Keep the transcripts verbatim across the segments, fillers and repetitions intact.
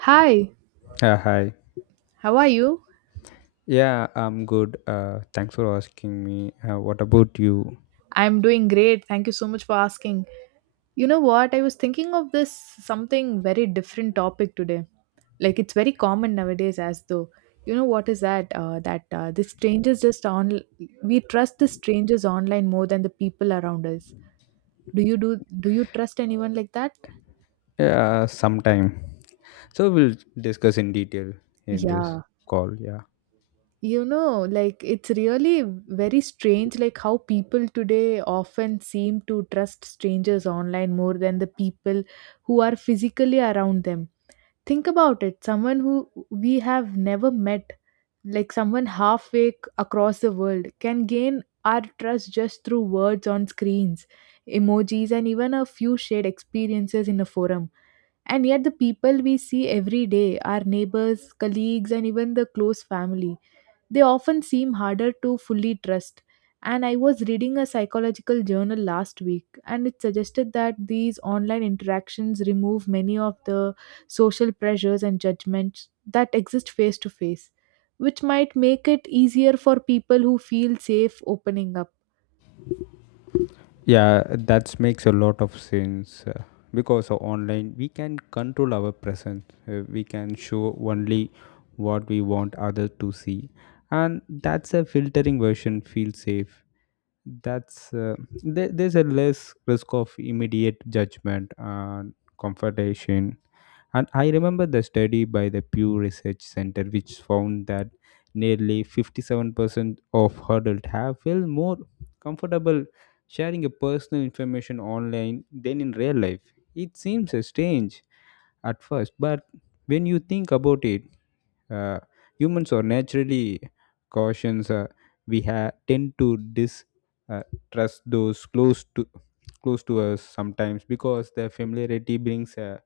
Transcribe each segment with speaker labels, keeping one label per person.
Speaker 1: Hi,
Speaker 2: Uh, hi.
Speaker 1: how are you?
Speaker 2: Yeah, I'm good. Uh, thanks for asking me. Uh, what about you?
Speaker 1: I'm doing great. Thank you so much for asking. You know what? I was thinking of this something very different topic today. Like it's very common nowadays, as though you know what is that? Uh, that uh, the strangers just on we trust the strangers online more than the people around us. Do you do? Do you trust anyone like that?
Speaker 2: Yeah, sometime. So we'll discuss in detail in this
Speaker 1: Yeah.
Speaker 2: call. Yeah.
Speaker 1: You know like it's really very strange like how people today often seem to trust strangers online more than the people who are physically around them. Think about it, someone who we have never met, like someone halfway c- across the world, can gain our trust just through words on screens, emojis, and even a few shared experiences in a forum. And yet the people we see every day, our neighbors, colleagues, and even the close family, they often seem harder to fully trust. And I was reading a psychological journal last week, and it suggested that these online interactions remove many of the social pressures and judgments that exist face to face, which might make it easier for people who feel safe opening up.
Speaker 2: Yeah, that makes a lot of sense uh, because of online we can control our presence. Uh, we can show only what we want others to see, and that's a filtering version. Feel safe. That's uh, there, there's a less risk of immediate judgment and confrontation. And I remember the study by the Pew Research Center, which found that nearly fifty-seven percent of adults have felt more comfortable sharing a personal information online than in real life. It seems uh, strange at first, but when you think about it, uh, humans are naturally cautious. Uh, we ha- tend to dis uh, trust those close to close to us sometimes because the familiarity brings a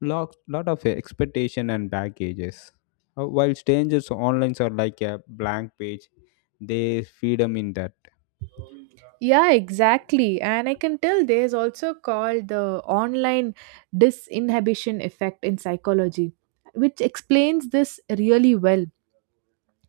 Speaker 2: lot, lot of expectation and baggages. Uh, While strangers online are like a blank page, they feed them in that.
Speaker 1: Yeah, exactly. And I can tell there's also called the online disinhibition effect in psychology, which explains this really well.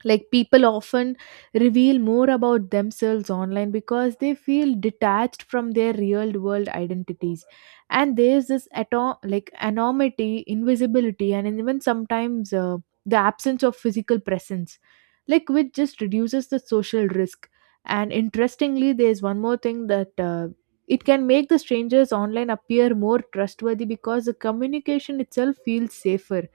Speaker 1: Like people often reveal more about themselves online because they feel detached from their real world identities, and there's this atom like anonymity, invisibility, and even sometimes uh, the absence of physical presence, like which just reduces the social risk. And interestingly, there's one more thing that uh, it can make the strangers online appear more trustworthy because the communication itself feels safer.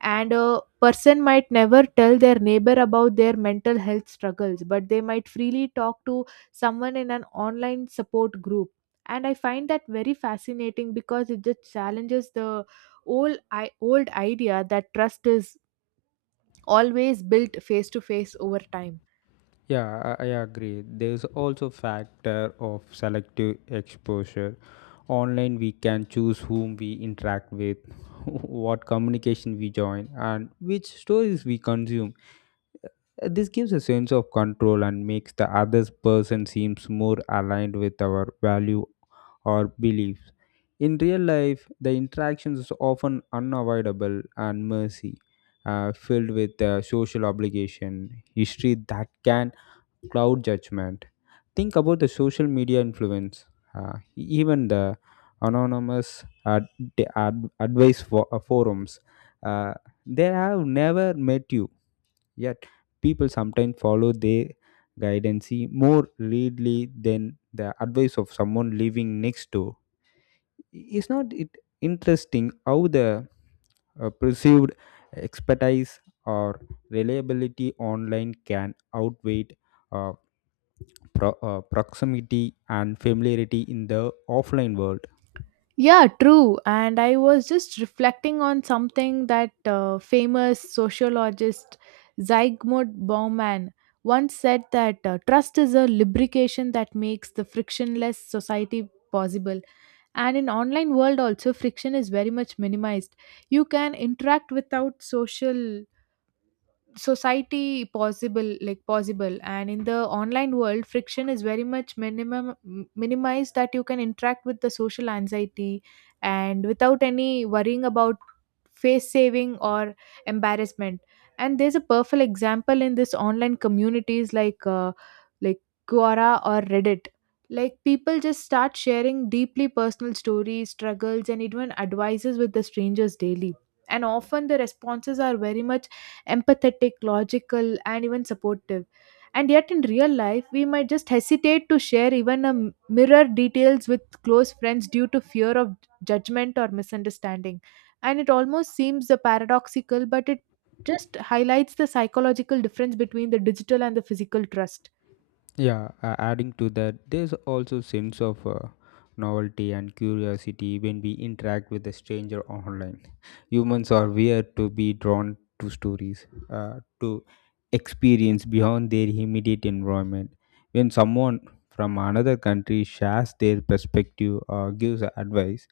Speaker 1: And a person might never tell their neighbor about their mental health struggles, but they might freely talk to someone in an online support group. And I find that very fascinating because it just challenges the old i old idea that trust is always built face to face over time.
Speaker 2: Yeah, I, I agree. There's also factor of selective exposure. Online, we can choose whom we interact with, what communication we join, and which stories we consume. This gives a sense of control and makes the other person seems more aligned with our value or beliefs. In real life, the interactions is often unavoidable and messy, uh, filled with uh, social obligation, history that can cloud judgment. Think about the social media influence, uh, even the anonymous ad- ad- advice for, forums. Uh, they have never met you. Yet, people sometimes follow their guidance more readily than the advice of someone living next door. Is not it interesting how the uh, perceived expertise or reliability online can outweigh uh, pro- uh, proximity and familiarity in the offline world?
Speaker 1: Yeah, true. And I was just reflecting on something that uh, famous sociologist Zygmunt Bauman once said, that uh, trust is a lubrication that makes the frictionless society possible. And in online world also friction is very much minimized. You can interact without social society possible like possible, and in the online world friction is very much minimum m- minimized, that you can interact with the social anxiety and without any worrying about face saving or embarrassment. And there's a perfect example in this online communities like uh, like Quora or Reddit. Like people just start sharing deeply personal stories, struggles, and even advices with the strangers daily, and often the responses are very much empathetic, logical, and even supportive. And yet, in real life, we might just hesitate to share even a m- mirror details with close friends due to fear of judgment or misunderstanding. And it almost seems the paradoxical, but it just highlights the psychological difference between the digital and the physical trust.
Speaker 2: Yeah, uh, adding to that, there's also sense of uh, novelty and curiosity when we interact with a stranger online. Humans are weird to be drawn to stories, uh, to experience beyond their immediate environment. When someone from another country shares their perspective or gives advice,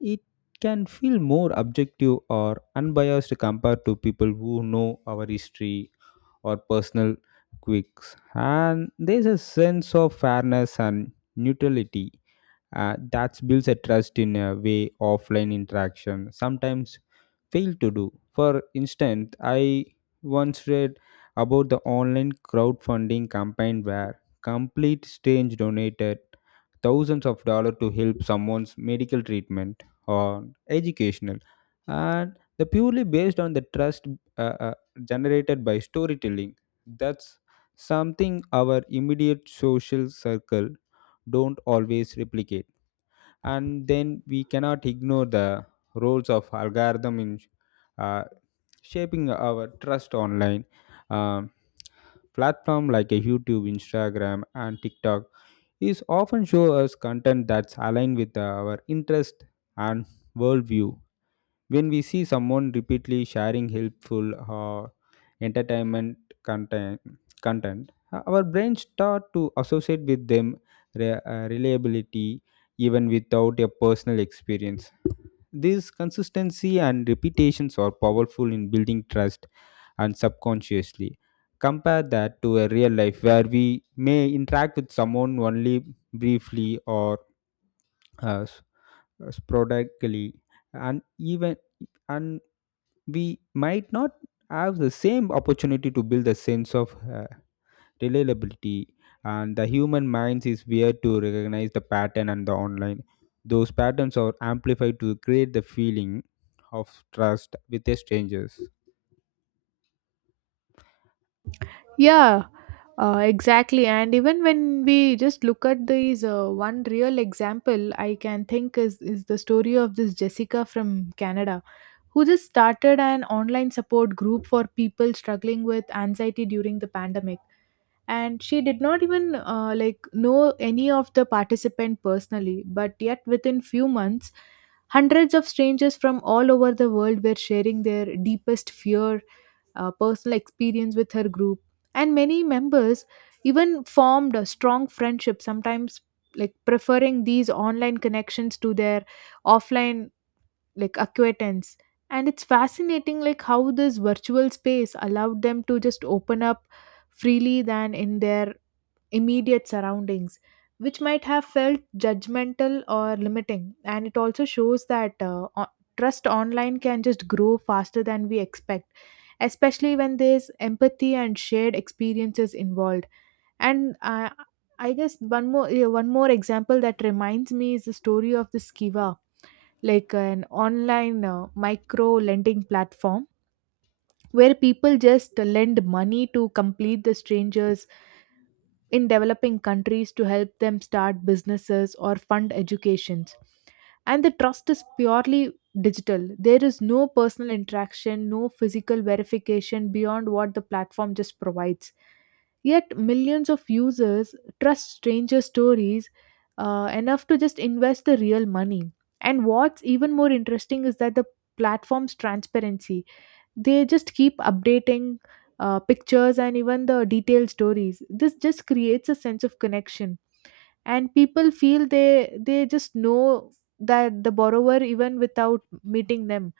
Speaker 2: it can feel more objective or unbiased compared to people who know our history or personal quirks. And there's a sense of fairness and neutrality uh, that builds a trust in a way offline interaction sometimes fail to do. For instance, I once read about the online crowdfunding campaign where complete strange donated thousands of dollars to help someone's medical treatment or educational and the purely based on the trust uh, uh, generated by storytelling. That's something our immediate social circle don't always replicate. And then we cannot ignore the roles of algorithm in uh, shaping our trust online. Um Platform like a YouTube, Instagram and TikTok is often show us content that's aligned with our interest and worldview. When we see someone repeatedly sharing helpful uh, entertainment content, content, uh, our brains start to associate with them re- uh, reliability even without a personal experience. This consistency and repetitions are powerful in building trust and subconsciously. Compare that to a real life where we may interact with someone only briefly or uh, s- sporadically, and even and we might not have the same opportunity to build a sense of uh, reliability. And the human minds is weird to recognize the pattern, and the online those patterns are amplified to create the feeling of trust with the strangers.
Speaker 1: Yeah, uh, exactly. And even when we just look at these uh, one real example, I can think is is the story of this Jessica from Canada, who just started an online support group for people struggling with anxiety during the pandemic. And she did not even uh, like know any of the participant personally, but yet within few months, hundreds of strangers from all over the world were sharing their deepest fear, uh, personal experience with her group. And many members even formed a strong friendship, sometimes like preferring these online connections to their offline like acquaintance. And it's fascinating like how this virtual space allowed them to just open up freely than in their immediate surroundings, which might have felt judgmental or limiting. And it also shows that uh, o- trust online can just grow faster than we expect, especially when there's empathy and shared experiences involved. And uh, I guess one more yeah, one more example that reminds me is the story of the Skiva, like an online uh, micro lending platform where people just lend money to complete the strangers in developing countries to help them start businesses or fund educations. And the trust is purely digital. There is no personal interaction, no physical verification beyond what the platform just provides. Yet millions of users trust stranger stories uh, enough to just invest the real money. And what's even more interesting is that the platform's transparency, they just keep updating uh, pictures and even the detailed stories. This just creates a sense of connection, and people feel they they just know that the borrower, even without meeting them.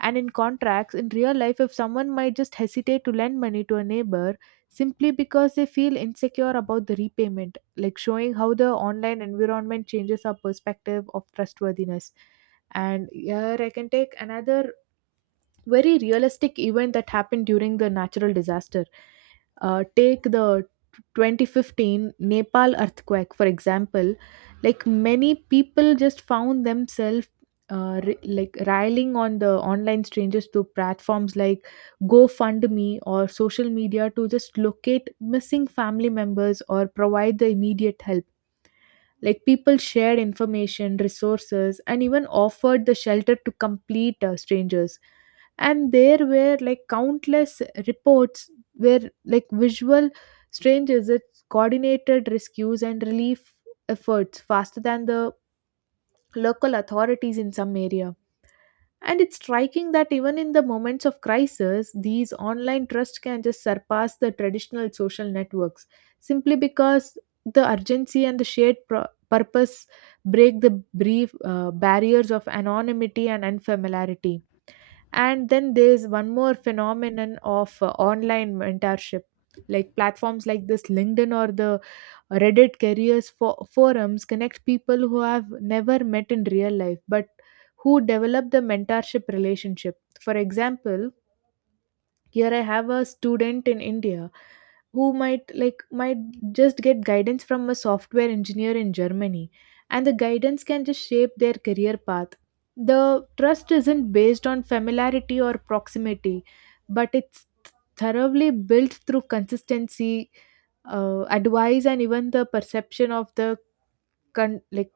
Speaker 1: And in contracts in real life, if someone might just hesitate to lend money to a neighbor simply because they feel insecure about the repayment, like showing how the online environment changes our perspective of trustworthiness. And here I can take another very realistic event that happened during the natural disaster. Uh, take the twenty fifteen Nepal earthquake, for example. Like many people just found themselves uh, ri like rallying on the online strangers to platforms like GoFundMe or social media to just locate missing family members or provide the immediate help. Like people shared information, resources, and even offered the shelter to complete uh, strangers. And there were like countless reports where like visual strangers it coordinated rescues and relief efforts faster than the local authorities in some area. And it's striking that even in the moments of crisis, these online trusts can just surpass the traditional social networks, simply because the urgency and the shared pro- purpose break the brief uh, barriers of anonymity and unfamiliarity. And then there's one more phenomenon of uh, online mentorship, like platforms like this LinkedIn or the Reddit careers for forums connect people who have never met in real life, but who develop the mentorship relationship. For example, here I have a student in India who might like might just get guidance from a software engineer in Germany, and the guidance can just shape their career path. The trust isn't based on familiarity or proximity, but it's thoroughly built through consistency, uh, advice, and even the perception of the con- like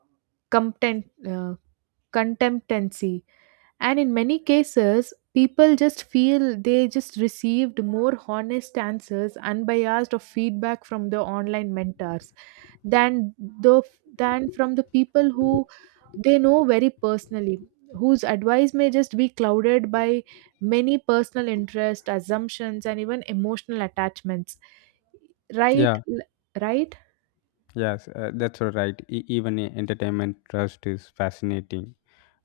Speaker 1: competent uh, contemptancy. And in many cases people just feel they just received more honest answers, unbiased of feedback from the online mentors than the than from the people who they know very personally, whose advice may just be clouded by many personal interest, assumptions, and even emotional attachments, right?
Speaker 2: Yeah.
Speaker 1: Right.
Speaker 2: Yes, uh, that's all right. E- even e- entertainment trust is fascinating.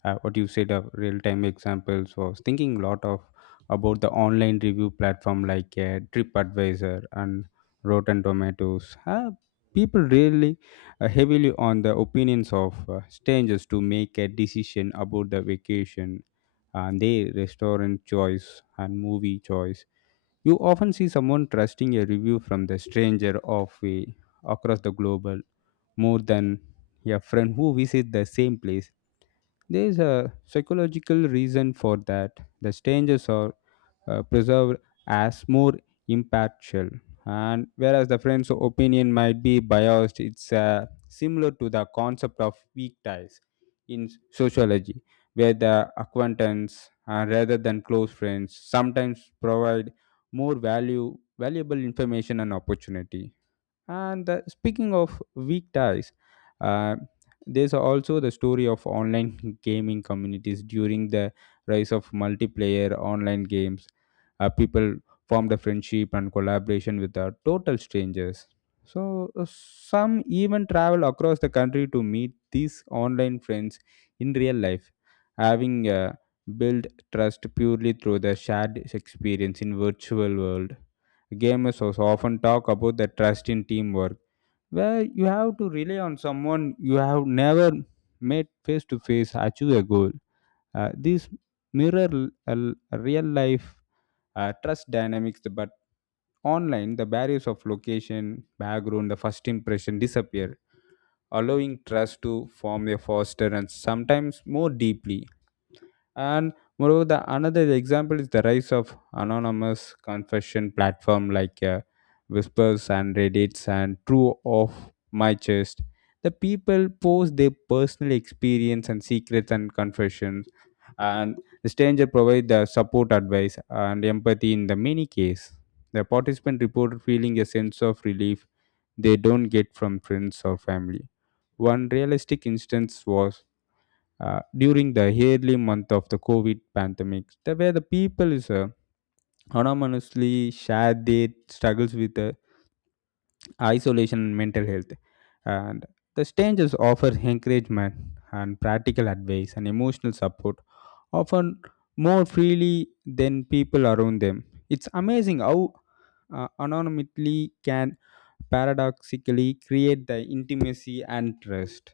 Speaker 2: Uh, what you said of real-time examples was thinking a lot of about the online review platform like uh, TripAdvisor and Rotten Tomatoes. Uh, people really uh, heavily on the opinions of uh, strangers to make a decision about the vacation and their restaurant choice and movie choice. You often see someone trusting a review from the stranger of a across the globe more than a friend who visits the same place. There is a psychological reason for that. The strangers are uh, preserved as more impartial, and whereas the friend's opinion might be biased. It's uh, similar to the concept of weak ties in sociology, where the acquaintance uh, rather than close friends sometimes provide more value valuable information and opportunity. And uh, speaking of weekdays, uh, there's also the story of online gaming communities during the rise of multiplayer online games. Uh, people formed a friendship and collaboration with uh, total strangers. So uh, some even travel across the country to meet these online friends in real life, having uh, built trust purely through the shared experience in virtual world. Gamers also often talk about the trust in teamwork, where you have to rely on someone you have never met face to face achieve a goal. Uh, these mirror l- uh, l- real life uh, trust dynamics, but online the barriers of location, background, the first impression disappear, allowing trust to form a foster and sometimes more deeply. And moreover, the another example is the rise of anonymous confession platform like uh, Whispers and Reddits and True of My Chest. The people post their personal experience and secrets and confessions, and the stranger provide the support, advice, and empathy in the many case. The participant reported feeling a sense of relief they don't get from friends or family. One realistic instance was uh, during the early month of the COVID pandemic, the, where the people is uh, anonymously share their struggles with uh, isolation and mental health. And the strangers offer encouragement and practical advice and emotional support, often more freely than people around them. It's amazing how uh, anonymity can paradoxically create the intimacy and trust.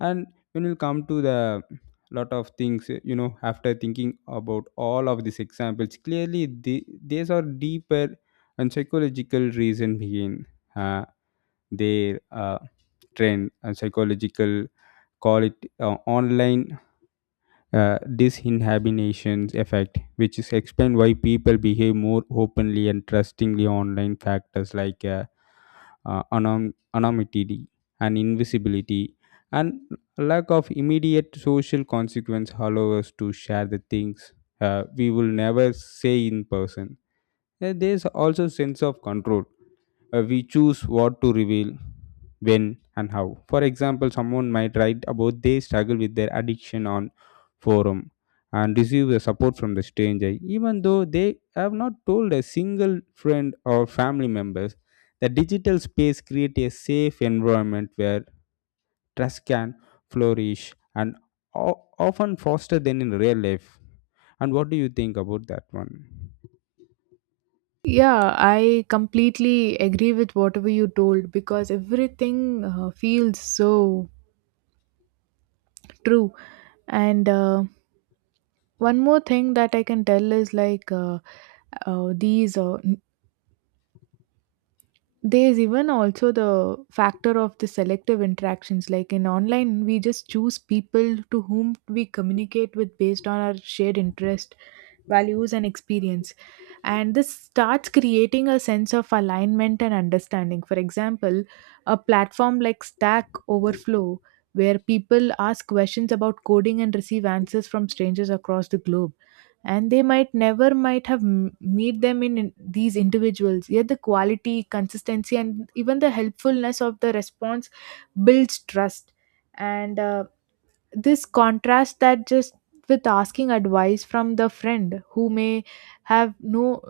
Speaker 2: And when you come to the lot of things you know after thinking about all of these examples, clearly the, these are deeper and psychological reason behind uh, their uh, trend. And psychological, call it uh, online uh, disinhibitions effect, which is explained why people behave more openly and trustingly online. Factors like uh, uh, anom- anonymity and invisibility and lack of immediate social consequence allow us to share the things uh, we will never say in person. Uh, There's also sense of control. Uh, we choose what to reveal, when, and how. For example, someone might write about they struggle with their addiction on forum and receive the support from the stranger, even though they have not told a single friend or family members. The digital space creates a safe environment where trust can flourish and o- often faster than in real life. And what do you think about that one?
Speaker 1: Yeah, I completely agree with whatever you told, because everything uh, feels so true. And uh, one more thing that I can tell is like uh, uh, these uh, there's even also the factor of the selective interactions. Like in online we just choose people to whom we communicate with based on our shared interest, values, and experience. And this starts creating a sense of alignment and understanding. For example, a platform like Stack Overflow, where people ask questions about coding and receive answers from strangers across the globe, and they might never might have m- meet them in, in these individuals, yet the quality, consistency, and even the helpfulness of the response builds trust. And uh, this contrast that just with asking advice from the friend who may have no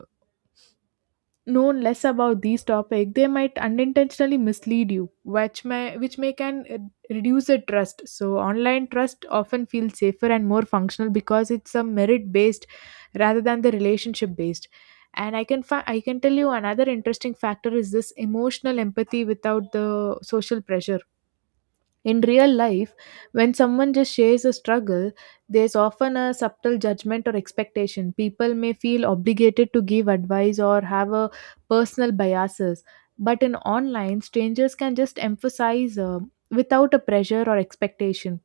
Speaker 1: known less about these topics, they might unintentionally mislead you, which may which may can uh, reduce the trust. So online trust often feels safer and more functional because it's a merit based rather than the relationship based. And I can fi- I can tell you another interesting factor is this emotional empathy without the social pressure. In real life, when someone just shares a struggle, there's often a subtle judgment or expectation. People may feel obligated to give advice or have a personal biases. But in online, strangers can just emphasize uh, without a pressure or expectation.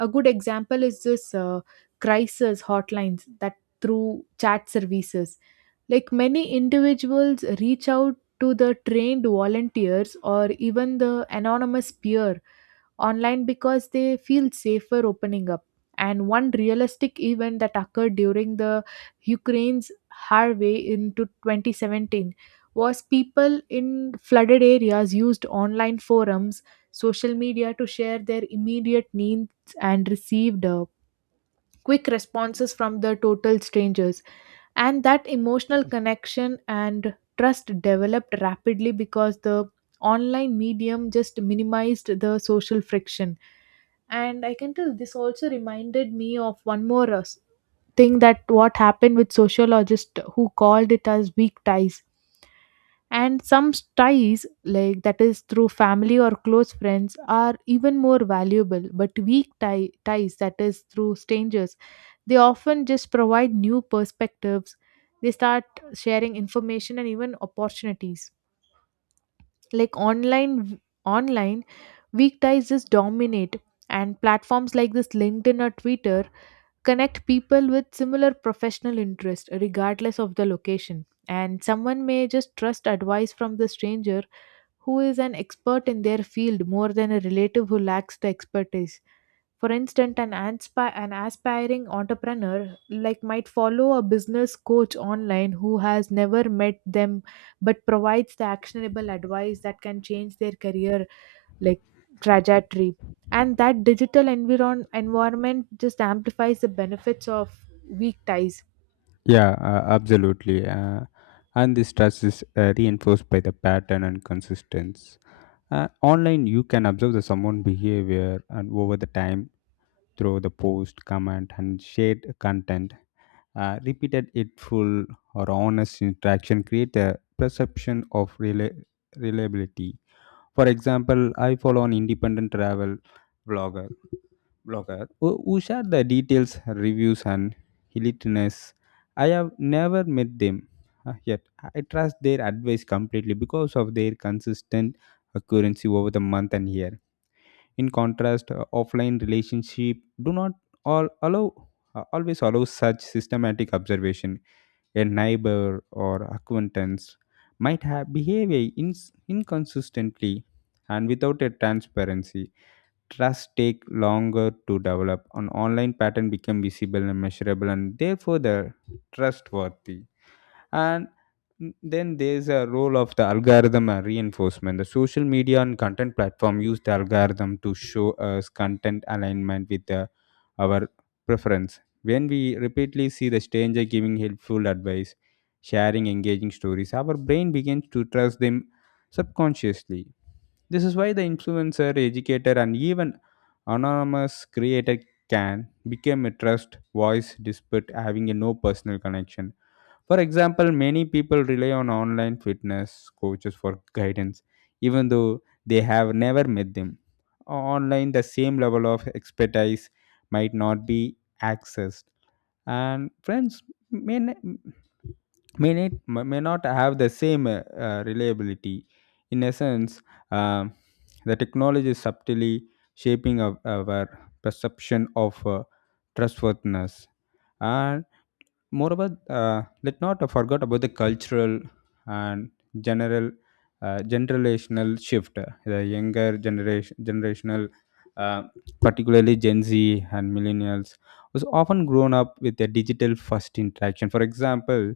Speaker 1: A good example is this uh, crisis hotlines that through chat services. Like many individuals reach out to the trained volunteers or even the anonymous peer online because they feel safer opening up. And one realistic event that occurred during the Ukraine's Harvey into twenty seventeen was people in flooded areas used online forums, social media to share their immediate needs and received uh, quick responses from the total strangers. And that emotional connection and trust developed rapidly because the online medium just minimized the social friction. And I can tell this also reminded me of one more uh, s- thing that what happened with sociologist who called it as weak ties. And some ties like that is through family or close friends are even more valuable, but weak tie, ties that is through strangers, they often just provide new perspectives. They start sharing information and even opportunities. Like online online weak ties just dominate. And platforms like this LinkedIn or Twitter connect people with similar professional interest regardless of the location, and someone may just trust advice from the stranger who is an expert in their field more than a relative who lacks the expertise. For instance, an, anspi- an aspiring entrepreneur like might follow a business coach online who has never met them but provides the actionable advice that can change their career like trajectory. And that digital environ- environment just amplifies the benefits of weak ties.
Speaker 2: Yeah, uh, absolutely. Uh, and this trust is uh, reinforced by the pattern and consistency. Uh, online, you can observe the someone behavior and over the time through the post, comment, and shared content. Uh, repeated full or honest interaction create a perception of rela- reliability. For example, I follow an independent travel blogger blogger who, who share the details, reviews, and hilarious. I have never met them uh, yet. I trust their advice completely because of their consistent accuracy over the month and year. In contrast, uh, offline relationship do not all allow uh, always allow such systematic observation. A neighbor or acquaintance might have behaved ins inconsistently and without a transparency. Trust take longer to develop an online pattern become visible and measurable and therefore the trustworthy. And then there's a role of the algorithm and reinforcement. The social media and content platform use the algorithm to show us content alignment with the, our preference. When we repeatedly see the stranger giving helpful advice, sharing engaging stories, our brain begins to trust them subconsciously. This is why the influencer, educator and even anonymous creator can become a trust voice despite having a no personal connection. For example, many people rely on online fitness coaches for guidance, even though they have never met them. Online, the same level of expertise might not be accessed, and friends may, n- may, not, may not have the same uh, uh, reliability. In essence, uh, the technology is subtly shaping our, our perception of uh, trustworthiness. And moreover, uh, let not forget about the cultural and general uh, generational shift. The younger generation, generational, uh, particularly Gen Z and millennials, was often grown up with a digital first interaction. For example,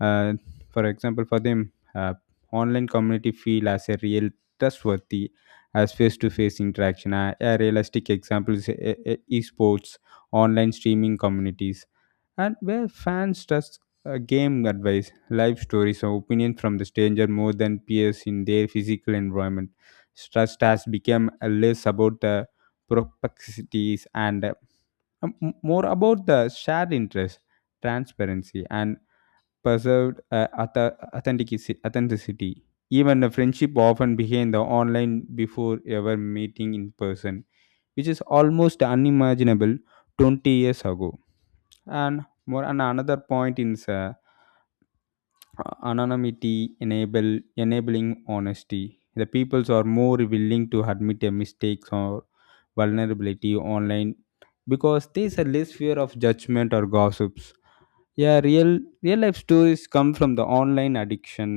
Speaker 2: uh, for example, for them, uh, online community feel as a real trustworthy as face-to-face interaction. A, a realistic example is uh, uh, esports, online streaming communities and where fans trust uh, game advice, life stories, or opinions from the stranger more than peers in their physical environment. Trust has become uh, less about the perplexities and uh, m- more about the shared interest, transparency, and preserved uh, auth- authenticity. Authenticity. Even the friendship often began the online before ever meeting in person, which is almost unimaginable twenty years ago. And more and another point is uh, anonymity enable enabling honesty. The peoples are more willing to admit their mistakes or vulnerability online because there's a less fear of judgment or gossips. Yeah, real real life stories come from the online addiction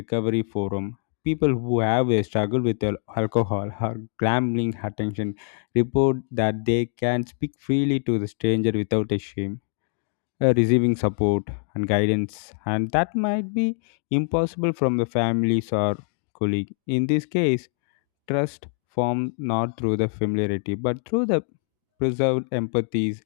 Speaker 2: recovery forum. People who have a struggle with al- alcohol or gambling attention report that they can speak freely to the stranger without a shame, uh, receiving support and guidance, and that might be impossible from the families or colleague. In this case, trust formed not through the familiarity but through the preserved empathies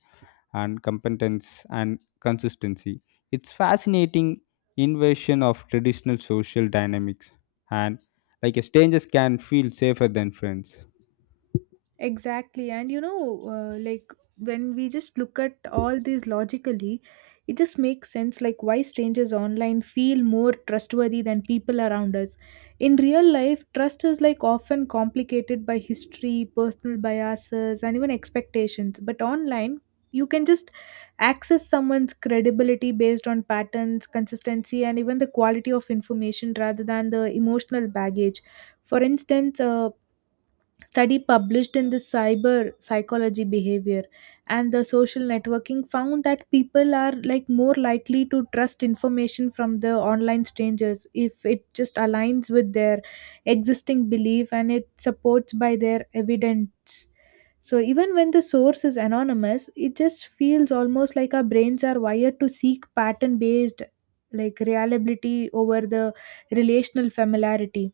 Speaker 2: and competence and consistency. It's fascinating inversion of traditional social dynamics, and like a strangers can feel safer than friends.
Speaker 1: Exactly. And you know, uh, like when we just look at all these logically, it just makes sense like why strangers online feel more trustworthy than people around us. In real life, trust is like often complicated by history, personal biases, and even expectations. But online, you can just access someone's credibility based on patterns, consistency, and even the quality of information rather than the emotional baggage. For instance, uh, study published in the cyber psychology behavior and the social networking found that people are like more likely to trust information from the online strangers if it just aligns with their existing belief and it supports by their evidence. So even when the source is anonymous, it just feels almost like our brains are wired to seek pattern based like reliability over the relational familiarity.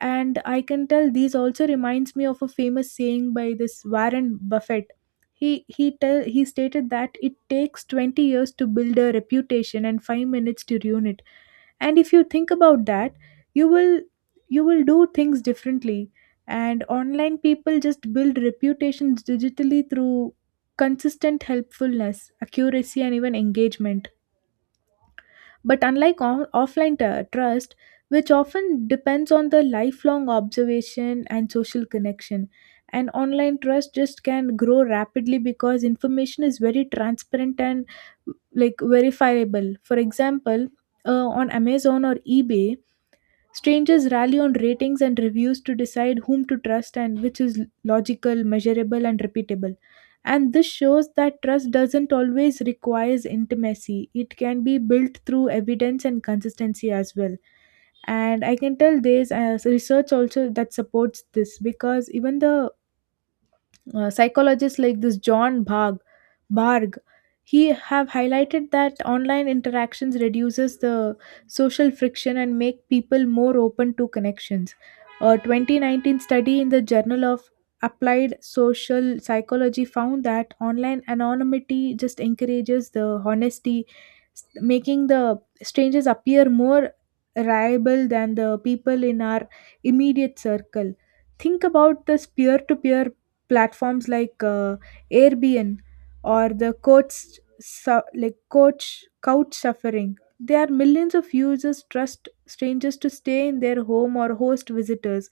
Speaker 1: And I can tell these also reminds me of a famous saying by this Warren Buffett. He he tell he stated that it takes twenty years to build a reputation and five minutes to ruin it, and if you think about that, you will you will do things differently. And online, people just build reputations digitally through consistent helpfulness, accuracy, and even engagement, but unlike on- offline t- trust, which often depends on the lifelong observation and social connection, and online trust just can grow rapidly because information is very transparent and like verifiable. For example, uh, on Amazon or eBay, strangers rally on ratings and reviews to decide whom to trust and which is logical, measurable, and repeatable. And this shows that trust doesn't always requires intimacy, it can be built through evidence and consistency as well. And I can tell there's uh, research also that supports this because even the uh, psychologist like this john bhag Barg. He have highlighted that online interactions reduces the social friction and make people more open to connections. A twenty nineteen study in the Journal of Applied Social Psychology found that online anonymity just encourages the honesty, s- making the strangers appear more reliable than the people in our immediate circle. Think about this peer-to-peer platforms like uh, Airbnb or the coach su- like coach couch suffering. There are millions of users trust strangers to stay in their home or host visitors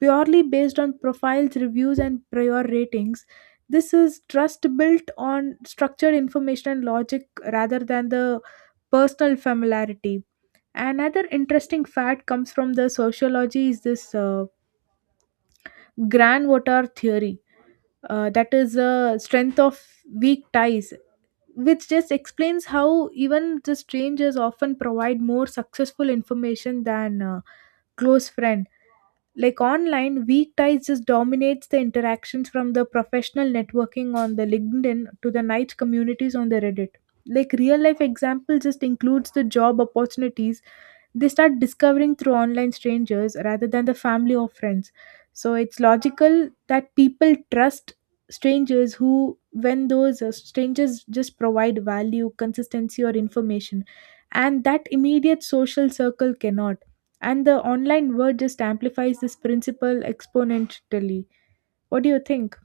Speaker 1: purely based on profiles, reviews, and prior ratings. This is trust built on structured information and logic rather than the personal familiarity. Another interesting fact comes from the sociology is this uh, grand water theory. Uh, that is a strength of weak ties, which just explains how even the strangers often provide more successful information than uh, close friends. Like online weak ties just dominates the interactions from the professional networking on the LinkedIn to the niche communities on the Reddit. Like real life example just includes the job opportunities they start discovering through online strangers rather than the family or friends. So it's logical that people trust strangers who when those uh, strangers just provide value, consistency, or information, and that immediate social circle cannot. And the online world just amplifies this principle exponentially. What do you think?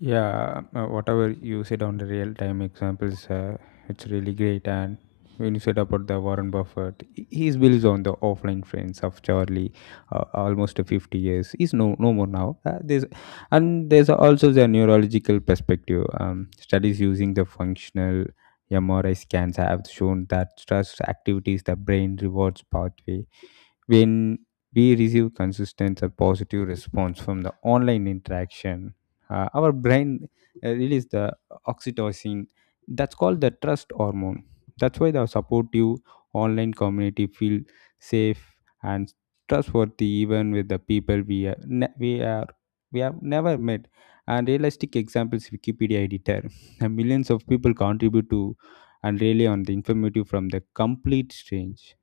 Speaker 2: Yeah, uh, whatever you said on the real time examples, uh, it's really great. And when you said about the Warren Buffett, he he believes on the offline friends of Charlie, uh, almost fifty years. He's no no more now. Uh, there's, and there's also the neurological perspective. Um, studies using the functional M R I scans have shown that stress activates the brain rewards pathway. When we receive consistent or positive response from the online interaction, uh, our brain uh, release the oxytocin. That's called the trust hormone. That's why the supportive online community feel safe and trustworthy, even with the people we are ne- we are we have never met. And realistic examples, Wikipedia editor and millions of people contribute to and rely on the informative from the complete strange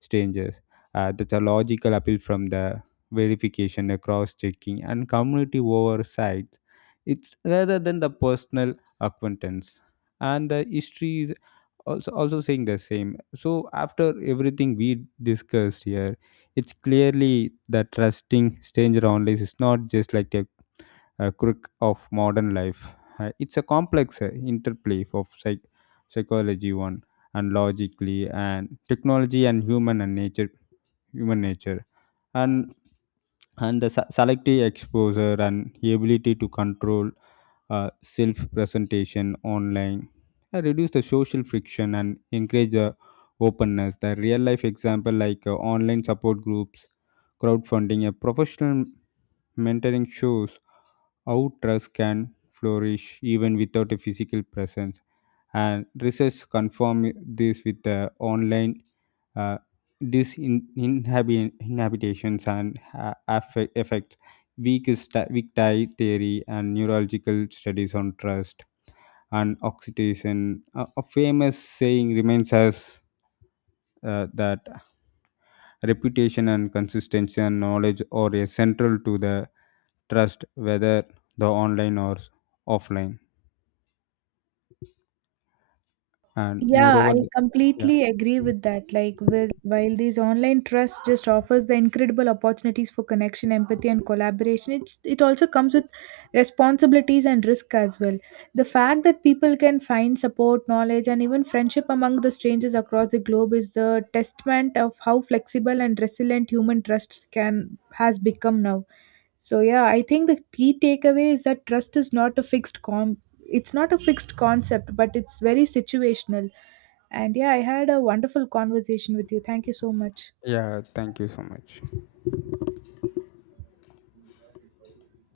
Speaker 2: strangers. Uh, that's a logical appeal from the verification, the cross-checking, and community oversight. It's rather than the personal acquaintance. And the history is also also saying the same. So after everything we discussed here, it's clearly that trusting stranger online is not just like a a crook of modern life. Uh, it's a complex uh, interplay of psych- psychology one and logically and technology and human and nature human nature and and the se- selective exposure and ability to control uh, self presentation online uh, reduce the social friction and encourage the openness. The real life example like uh, online support groups, crowdfunding, a professional mentoring shows how trust can flourish even without a physical presence. And research confirm this with the online uh, disinhabitations and ha- affect, effect, weak, st- weak tie theory, and neurological studies on trust and oxytocin. A, a famous saying remains as uh, that reputation and consistency and knowledge are a central to the trust, whether the online or offline. And
Speaker 1: Yeah,
Speaker 2: moreover,
Speaker 1: I
Speaker 2: the- yeah,
Speaker 1: completely agree with that. Like with while these online trust just offers the incredible opportunities for connection, empathy, and collaboration, it it also comes with responsibilities and risk as well. The fact that people can find support, knowledge, and even friendship among the strangers across the globe is the testament of how flexible and resilient human trust can has become now. So yeah, I think the key takeaway is that trust is not a fixed con it's not a fixed concept, but it's very situational. And yeah, I had a wonderful conversation with you. Thank you so much.
Speaker 2: yeah, thank you so much.